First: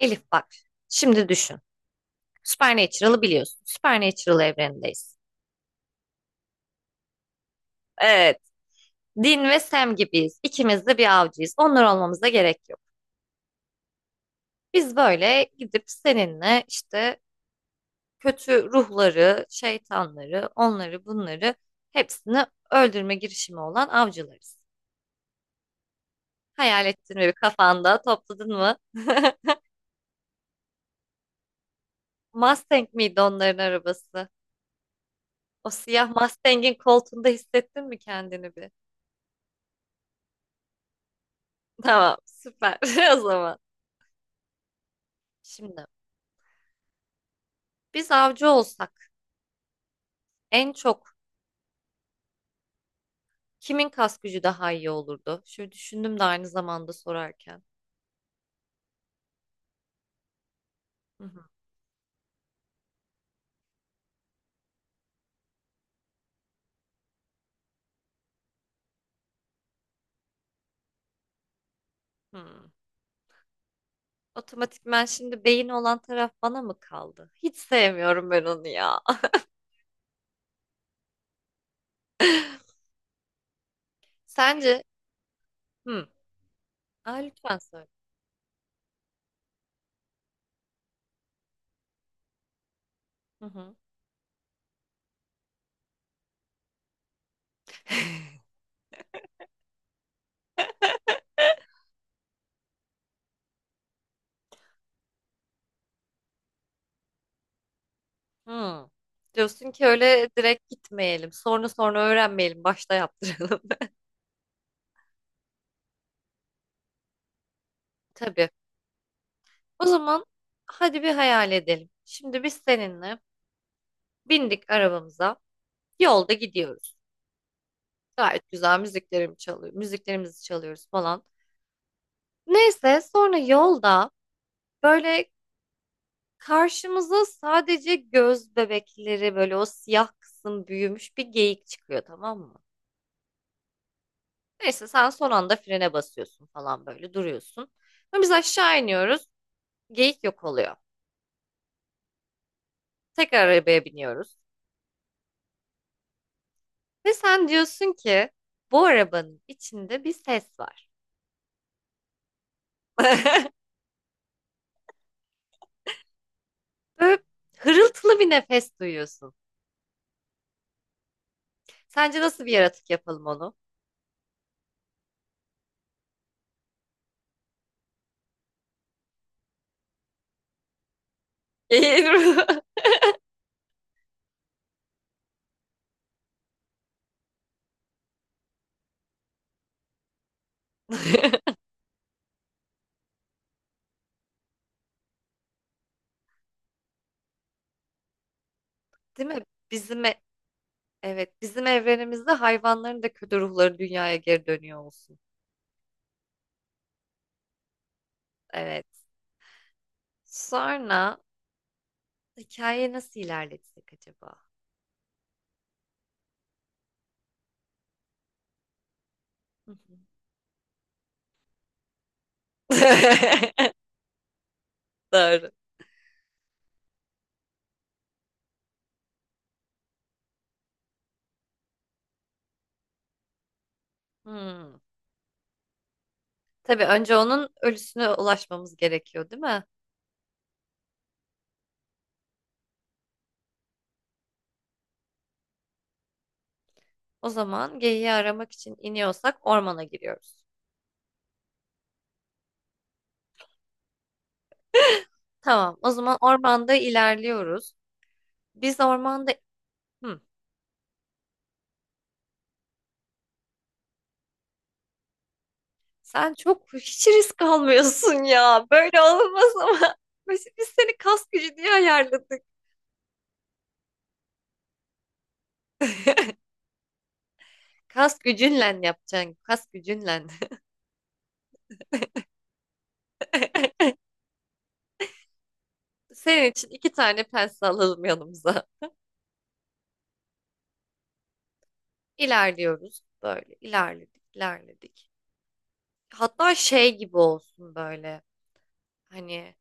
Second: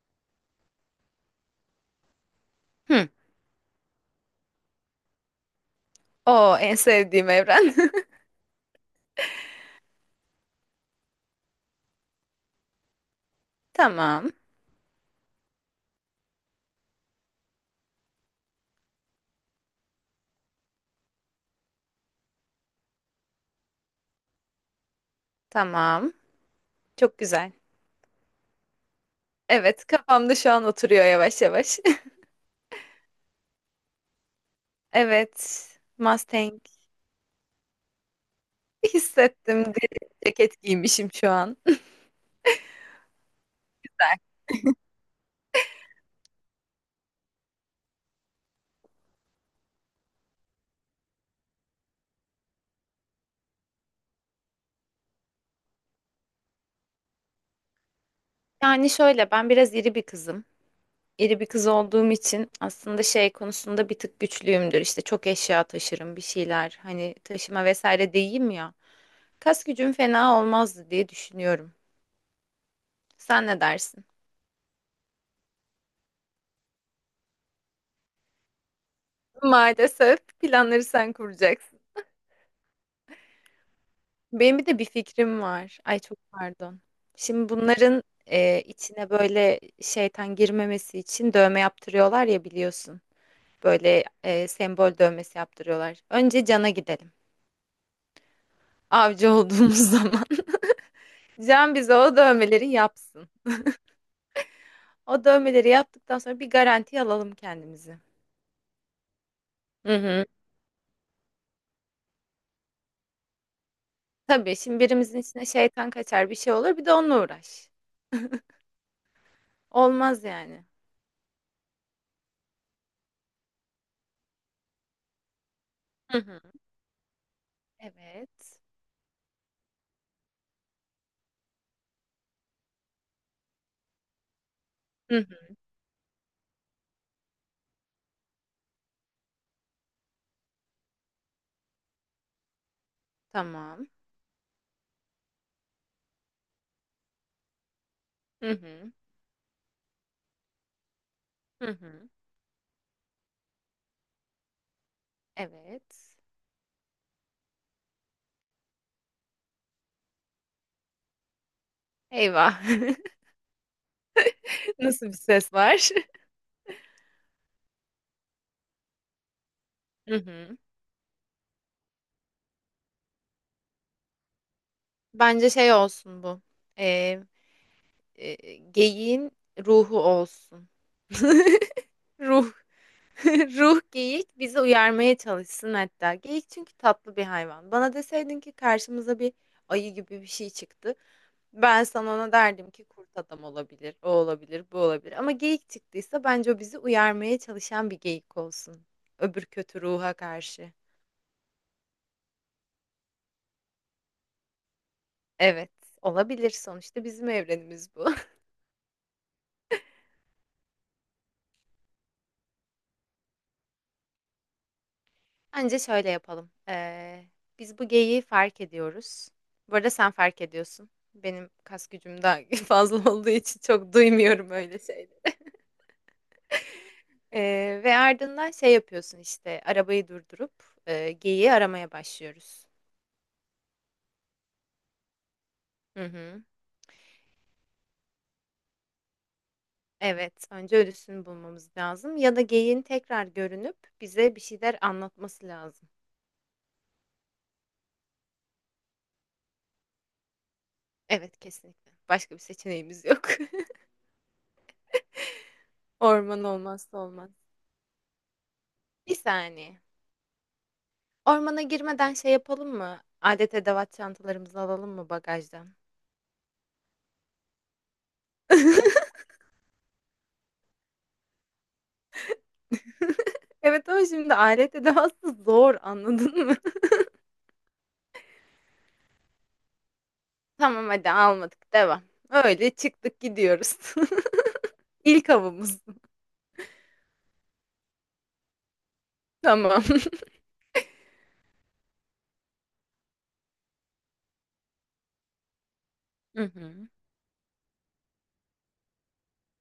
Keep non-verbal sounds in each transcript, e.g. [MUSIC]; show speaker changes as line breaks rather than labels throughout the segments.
Elif bak, şimdi düşün.
Hı.
Supernatural'ı biliyorsun. Supernatural evrenindeyiz.
O en sevdiğim evren.
Evet, Dean ve Sam gibiyiz. İkimiz de bir avcıyız. Onlar olmamıza gerek yok.
[LAUGHS] Tamam.
Biz böyle gidip seninle işte kötü ruhları, şeytanları, onları bunları hepsini öldürme girişimi olan avcılarız.
Tamam.
Hayal ettin
Çok
mi bir
güzel.
kafanda, topladın mı? [LAUGHS]
Evet, kafamda şu an oturuyor yavaş yavaş. [LAUGHS]
Mustang miydi onların arabası?
Evet.
O siyah
Mustang
Mustang'in koltuğunda hissettin mi kendini bir?
hissettim. Deri ceket giymişim şu an.
Tamam, süper [LAUGHS] o zaman. Şimdi biz avcı olsak en çok kimin kas gücü daha iyi olurdu? Şöyle düşündüm de aynı zamanda sorarken.
Yani şöyle ben biraz iri bir kızım.
Hı
İri
hı.
bir kız olduğum için aslında şey konusunda bir tık güçlüyümdür. İşte çok eşya taşırım bir şeyler. Hani taşıma vesaire değilim ya. Kas gücüm fena olmazdı diye düşünüyorum.
Hmm.
Sen ne dersin?
Otomatikman şimdi beyin olan taraf bana mı kaldı? Hiç sevmiyorum ben onu ya.
Maalesef planları sen kuracaksın.
[LAUGHS]
Benim bir de
Sence?
bir fikrim var. Ay
Hı.
çok pardon.
Aa,
Şimdi
lütfen söyle.
bunların içine böyle şeytan girmemesi için dövme yaptırıyorlar ya biliyorsun.
Hı hı.
Böyle sembol dövmesi yaptırıyorlar. Önce Can'a gidelim. Avcı olduğumuz [LAUGHS] zaman. Can bize o dövmeleri yapsın. O dövmeleri yaptıktan sonra bir garanti alalım kendimizi.
Hı. Diyorsun ki
Hı hı.
öyle direkt gitmeyelim. Sonra sonra öğrenmeyelim. Başta yaptıralım.
Tabii şimdi birimizin içine şeytan kaçar bir şey olur bir de onunla uğraş.
[LAUGHS] Tabii. O zaman
Olmaz yani.
hadi bir hayal edelim. Şimdi biz seninle bindik arabamıza.
Hı
Yolda
hı.
gidiyoruz. Gayet
Evet.
güzel müziklerimi çalıyor, müziklerimizi çalıyoruz falan. Neyse sonra yolda
Hı
böyle
hı.
karşımıza sadece göz bebekleri böyle o siyah kısım büyümüş bir geyik çıkıyor, tamam mı?
Tamam.
Neyse sen son anda frene basıyorsun falan, böyle duruyorsun. Ama biz
Hı
aşağı
hı.
iniyoruz, geyik yok oluyor.
Hı hı.
Tekrar arabaya biniyoruz.
Evet.
Ve sen diyorsun ki bu arabanın içinde bir ses var.
Eyvah. [LAUGHS]
[LAUGHS]
Nasıl bir ses var?
Böyle hırıltılı bir nefes duyuyorsun.
[LAUGHS] Hı hı.
Sence nasıl bir yaratık yapalım onu?
Bence şey olsun bu. Ee, geyiğin ruhu olsun. [LAUGHS]
Eğil.
Ruh. [LAUGHS] Ruh geyik bizi uyarmaya çalışsın hatta. Geyik çünkü tatlı bir hayvan. Bana deseydin ki karşımıza bir ayı gibi bir şey çıktı.
[LAUGHS]
Ben sana ona derdim ki kurt adam olabilir, o olabilir, bu olabilir. Ama geyik çıktıysa bence o bizi uyarmaya çalışan bir geyik olsun.
Değil mi?
Öbür kötü
Bizim
ruha
e-
karşı.
evet, bizim evrenimizde hayvanların da kötü ruhları dünyaya geri dönüyor olsun.
Evet, olabilir. Sonuçta bizim evrenimiz bu. [LAUGHS]
Evet. Sonra hikaye nasıl ilerletsek acaba?
Bence şöyle yapalım. Biz bu geyiği fark ediyoruz.
Hı
Bu arada
hı.
sen fark ediyorsun. Benim kas gücüm daha [LAUGHS] fazla olduğu için
[LAUGHS]
çok duymuyorum öyle şeyleri.
Doğru.
Ve ardından şey yapıyorsun işte arabayı durdurup geyiği aramaya başlıyoruz.
Hmm.
Hı hı.
Tabii önce onun ölüsüne ulaşmamız gerekiyor, değil mi?
Evet, önce ölüsünü bulmamız lazım ya da geyiğin tekrar görünüp bize bir şeyler anlatması lazım.
O zaman geyiği aramak için iniyorsak ormana giriyoruz.
Evet, kesinlikle. Başka bir seçeneğimiz yok. [LAUGHS]
Tamam. O zaman
Orman
ormanda
olmazsa olmaz.
ilerliyoruz. Biz
Bir
ormanda.
saniye.
Hı.
Ormana girmeden şey yapalım mı? Alet edevat çantalarımızı alalım mı bagajdan?
Sen çok hiç risk almıyorsun ya. Böyle
[LAUGHS]
olmaz ama. [LAUGHS] Biz seni kas gücü diye ayarladık.
Evet ama şimdi alet edevatı zor anladın mı? [LAUGHS]
Kas gücünle yapacaksın. Kas gücünle.
Tamam hadi almadık devam. Öyle çıktık gidiyoruz.
[LAUGHS]
[LAUGHS] İlk avımız.
Senin için iki tane pense alalım yanımıza.
Tamam.
İlerliyoruz böyle. İlerledik ilerledik.
[LAUGHS] Hı
Hatta
hı.
şey gibi olsun böyle. Hani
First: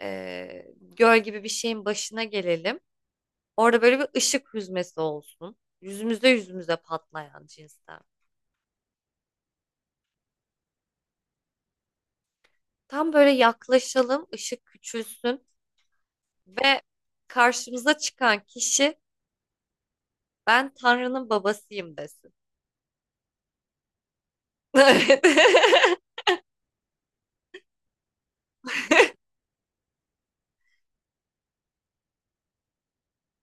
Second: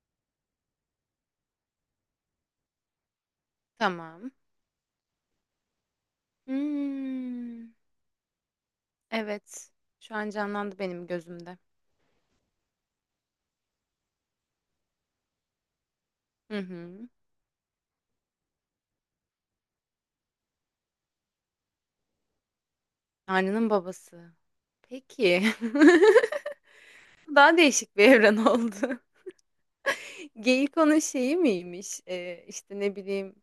göl gibi bir şeyin başına gelelim. Orada böyle bir
Tamam.
ışık hüzmesi olsun. Yüzümüze yüzümüze patlayan
Hmm,
cinsten.
evet. Şu an canlandı benim gözümde.
Tam böyle yaklaşalım, ışık küçülsün.
Hı
Ve
hı.
karşımıza çıkan kişi ben Tanrı'nın babasıyım desin. [LAUGHS]
Tanrı'nın babası.
Evet.
Peki. [LAUGHS]
[LAUGHS]
Daha değişik bir evren oldu. Geyik onun şeyi miymiş? İşte ne bileyim,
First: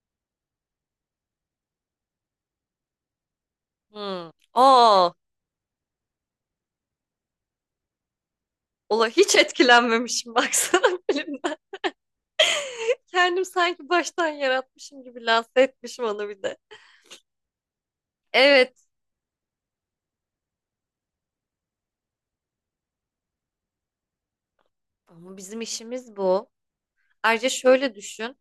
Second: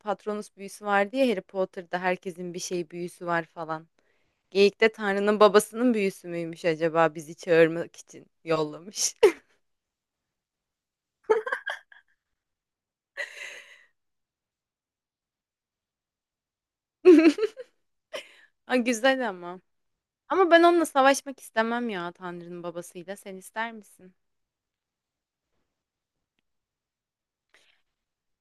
Patronus büyüsü var diye Harry Potter'da herkesin bir şey büyüsü var falan.
Hmm.
Geyik de
Aa,
Tanrı'nın babasının büyüsü müymüş acaba bizi çağırmak için
ola
yollamış.
hiç etkilenmemişim baksana [LAUGHS] filmden. Kendim sanki baştan yaratmışım gibi lanse etmişim onu bir de.
[LAUGHS] Ha,
Evet,
güzel ama. Ama ben onunla savaşmak istemem ya Tanrı'nın babasıyla. Sen ister misin?
ama bizim işimiz bu. Ayrıca şöyle düşün.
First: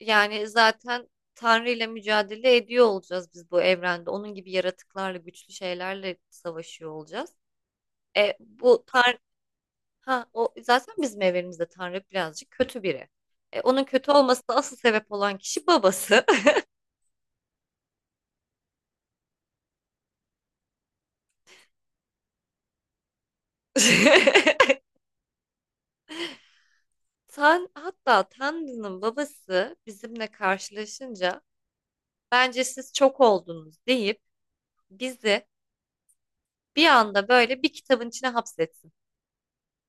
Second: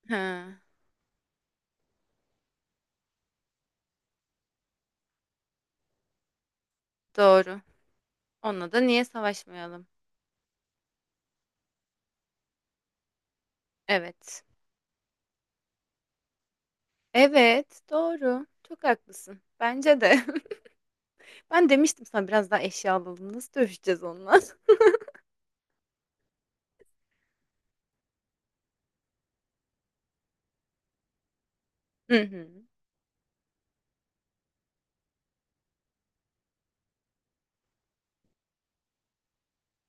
Yani
Ha,
zaten Tanrı ile mücadele ediyor olacağız biz bu evrende. Onun gibi yaratıklarla, güçlü şeylerle savaşıyor olacağız.
doğru.
E,
Onunla da
bu
niye
Tanrı.
savaşmayalım?
Ha, o zaten bizim evrenimizde Tanrı birazcık kötü biri. E, onun kötü
Evet.
olmasına asıl sebep olan kişi babası.
Evet, doğru. Çok haklısın. Bence de. [LAUGHS] Ben demiştim sana biraz daha eşya alalım. Nasıl dövüşeceğiz onunla?
[LAUGHS]
[LAUGHS]
Hatta Tanrı'nın babası bizimle karşılaşınca
Hı hı.
bence siz çok oldunuz deyip bizi bir anda böyle bir kitabın içine hapsetsin.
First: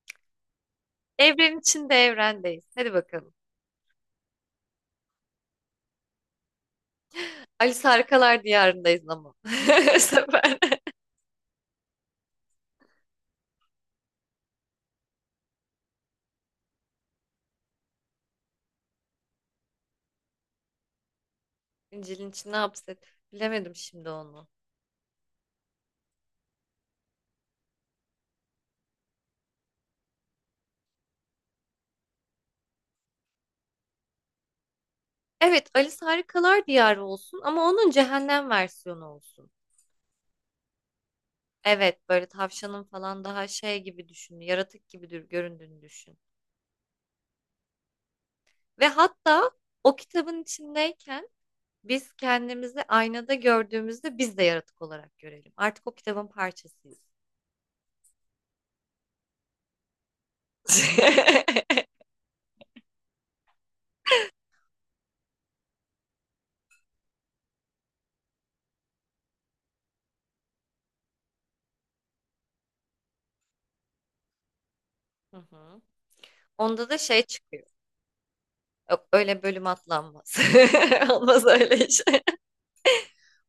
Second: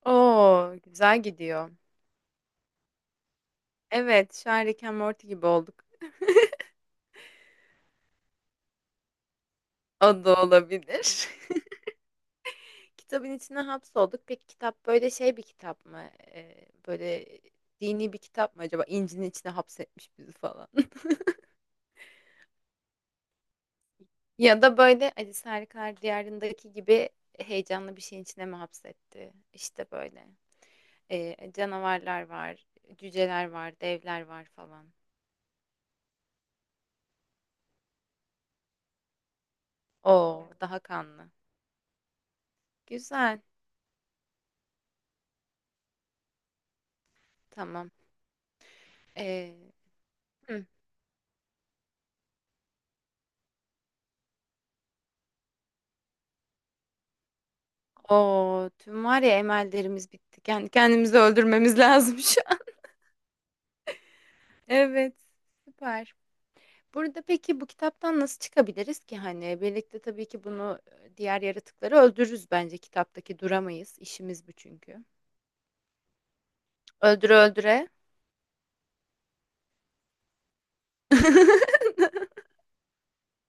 Oo, güzel
Evren
gidiyor.
içinde evrendeyiz. Hadi bakalım.
Evet, şu an Rick and Morty gibi olduk.
Alice Harikalar Diyarındayız ama. [LAUGHS] Bu
O da
sefer.
olabilir. [LAUGHS] Kitabın içine hapsolduk. Peki kitap böyle şey bir kitap mı? Böyle dini bir kitap mı acaba? İncil'in içine hapsetmiş bizi falan. [LAUGHS]
İncil'in içine hapset. Bilemedim şimdi onu.
Ya da böyle Alice Harikalar Diyarı'ndaki gibi heyecanlı bir şeyin içine mi hapsetti? İşte böyle. Canavarlar var, cüceler var, devler var falan.
Evet, Alice Harikalar Diyarı olsun ama onun cehennem versiyonu olsun.
Oo, daha kanlı.
Evet, böyle tavşanın falan
Güzel.
daha şey gibi düşün, yaratık gibi göründüğünü düşün.
Tamam.
Ve hatta
Ee,
o kitabın içindeyken biz kendimizi aynada gördüğümüzde biz de yaratık olarak görelim. Artık o kitabın parçasıyız.
oo, tüm var ya emellerimiz bitti. Kendi kendimizi
[LAUGHS]
öldürmemiz [LAUGHS] lazım şu an. [LAUGHS] Evet, süper. Burada peki bu kitaptan nasıl çıkabiliriz ki hani birlikte tabii ki bunu diğer yaratıkları öldürürüz bence kitaptaki duramayız. İşimiz bu çünkü.
Hı hı. Onda da şey
Öldüre
çıkıyor.
öldüre.
Yok, öyle bölüm atlanmaz. [LAUGHS]
[LAUGHS]
Olmaz öyle iş.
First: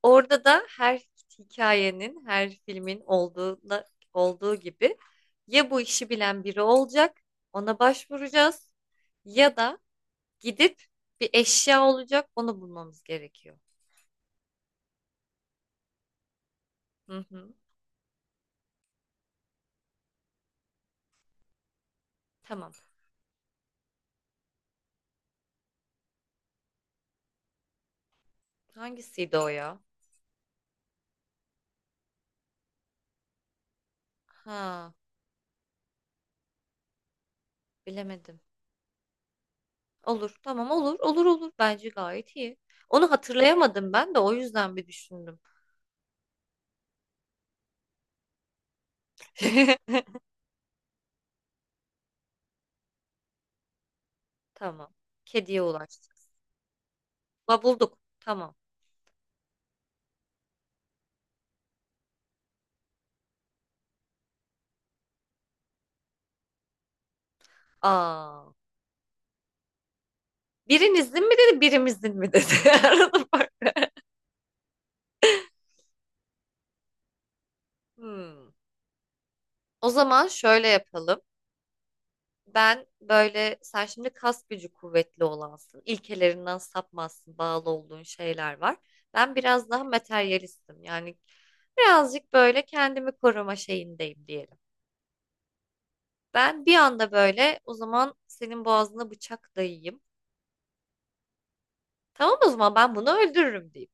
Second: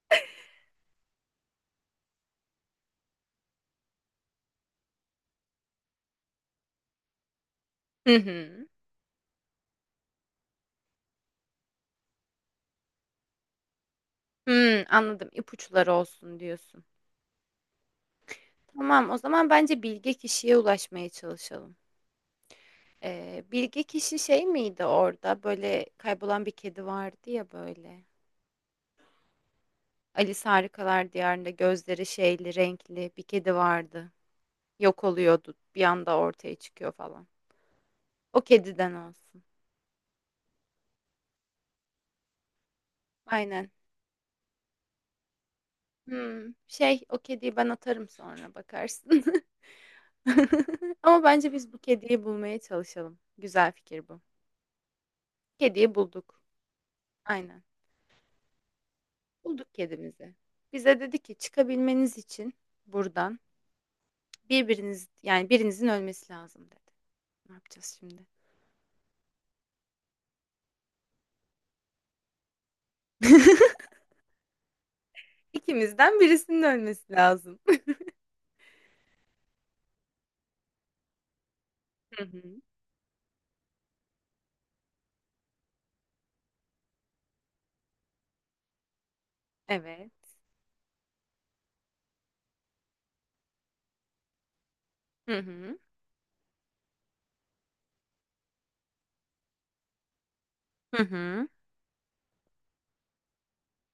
Orada da her hikayenin, her filmin olduğuna, olduğu gibi ya bu işi bilen biri olacak, ona
Hı hı.
başvuracağız ya da gidip bir eşya olacak, onu bulmamız gerekiyor.
Hmm, anladım. İpuçları olsun diyorsun.
Hı hı,
Tamam, o zaman bence bilge kişiye ulaşmaya çalışalım.
tamam.
Bilge kişi şey miydi orada? Böyle kaybolan bir kedi vardı ya böyle.
Hangisiydi o ya?
Alice Harikalar Diyarı'nda gözleri şeyli, renkli bir kedi vardı.
Ha,
Yok oluyordu. Bir anda ortaya çıkıyor falan.
bilemedim.
O kediden olsun.
Olur, tamam, olur, olur olur. Bence gayet iyi. Onu
Aynen.
hatırlayamadım ben de, o yüzden bir düşündüm.
Hmm, şey o kediyi ben atarım sonra bakarsın.
[LAUGHS]
[LAUGHS] Ama bence biz bu kediyi bulmaya çalışalım. Güzel fikir bu.
Tamam. Kediye
Kediyi
ulaştık.
bulduk. Aynen.
Bulduk. Tamam.
Bulduk kedimizi. Bize dedi ki çıkabilmeniz için buradan birbiriniz yani birinizin ölmesi lazım dedi. Ne yapacağız şimdi?
Aa. Birinizin mi dedi, birimizin mi dedi? [LAUGHS] Arada fark.
İkimizden birisinin ölmesi lazım.
Hmm. O zaman şöyle yapalım.
[LAUGHS] Hı hı.
Ben böyle, sen şimdi kas gücü kuvvetli olansın. İlkelerinden sapmazsın. Bağlı olduğun şeyler var. Ben biraz daha
Evet.
materyalistim. Yani birazcık böyle kendimi koruma şeyindeyim diyelim.
Hı hı.
Ben bir anda böyle o zaman senin boğazına bıçak dayayayım.
Hı hı.
Tamam, o zaman ben bunu öldürürüm diyeyim.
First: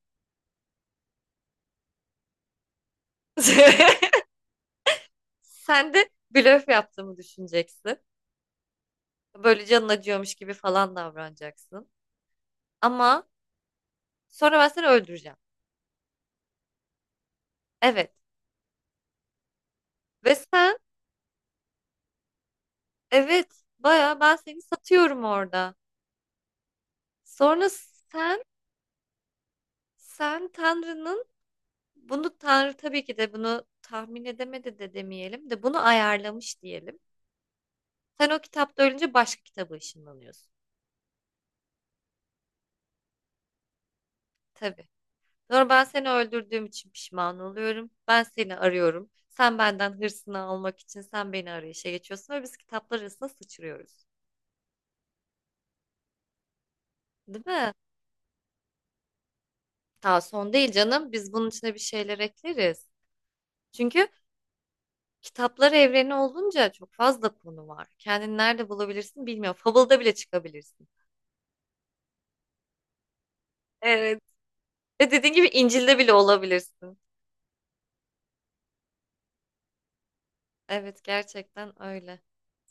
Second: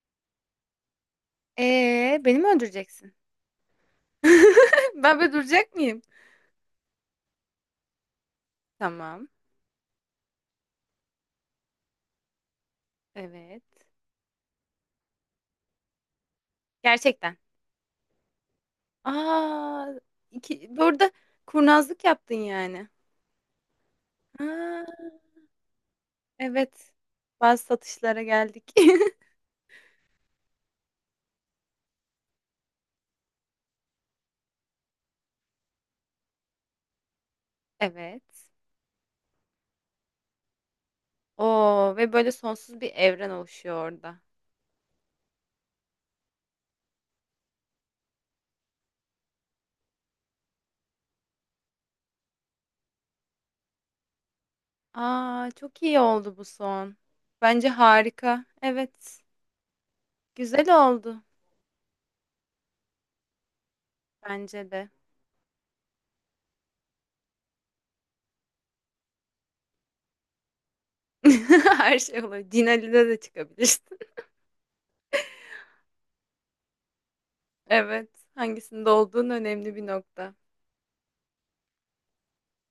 Beni mi öldüreceksin?
[LAUGHS]
[LAUGHS] Ben böyle duracak
Sen
mıyım?
de blöf yaptığımı düşüneceksin.
Tamam.
Böyle canın acıyormuş gibi falan davranacaksın. Ama
Evet.
sonra ben seni öldüreceğim.
Gerçekten.
Evet.
Aa,
Ve sen,
iki, burada kurnazlık yaptın yani.
evet, baya ben seni
Aa,
satıyorum orada.
evet. Bazı
Sonra
satışlara
sen
geldik. [LAUGHS]
Tanrı'nın, bunu Tanrı tabii ki de bunu tahmin edemedi de demeyelim de, bunu ayarlamış diyelim.
Evet.
Sen o kitapta ölünce başka kitaba ışınlanıyorsun.
Oo ve böyle sonsuz bir evren oluşuyor orada.
Tabii. Sonra ben seni öldürdüğüm için pişman oluyorum. Ben seni arıyorum. Benden hırsını almak için sen beni arayışa geçiyorsun ve biz kitaplar arasında sıçrıyoruz.
Aa, çok iyi oldu bu son.
Değil
Bence
mi?
harika. Evet.
Ta son değil
Güzel
canım.
oldu.
Biz bunun içine bir şeyler ekleriz. Çünkü
Bence de.
kitaplar evreni olunca çok fazla konu var. Kendini nerede bulabilirsin bilmiyorum. Fable'da bile çıkabilirsin.
[LAUGHS] Her şey olur. Din Ali'de de çıkabilirsin.
Evet. Ve dediğin gibi İncil'de bile olabilirsin.
Evet, hangisinde olduğun önemli bir nokta.
Evet, gerçekten öyle.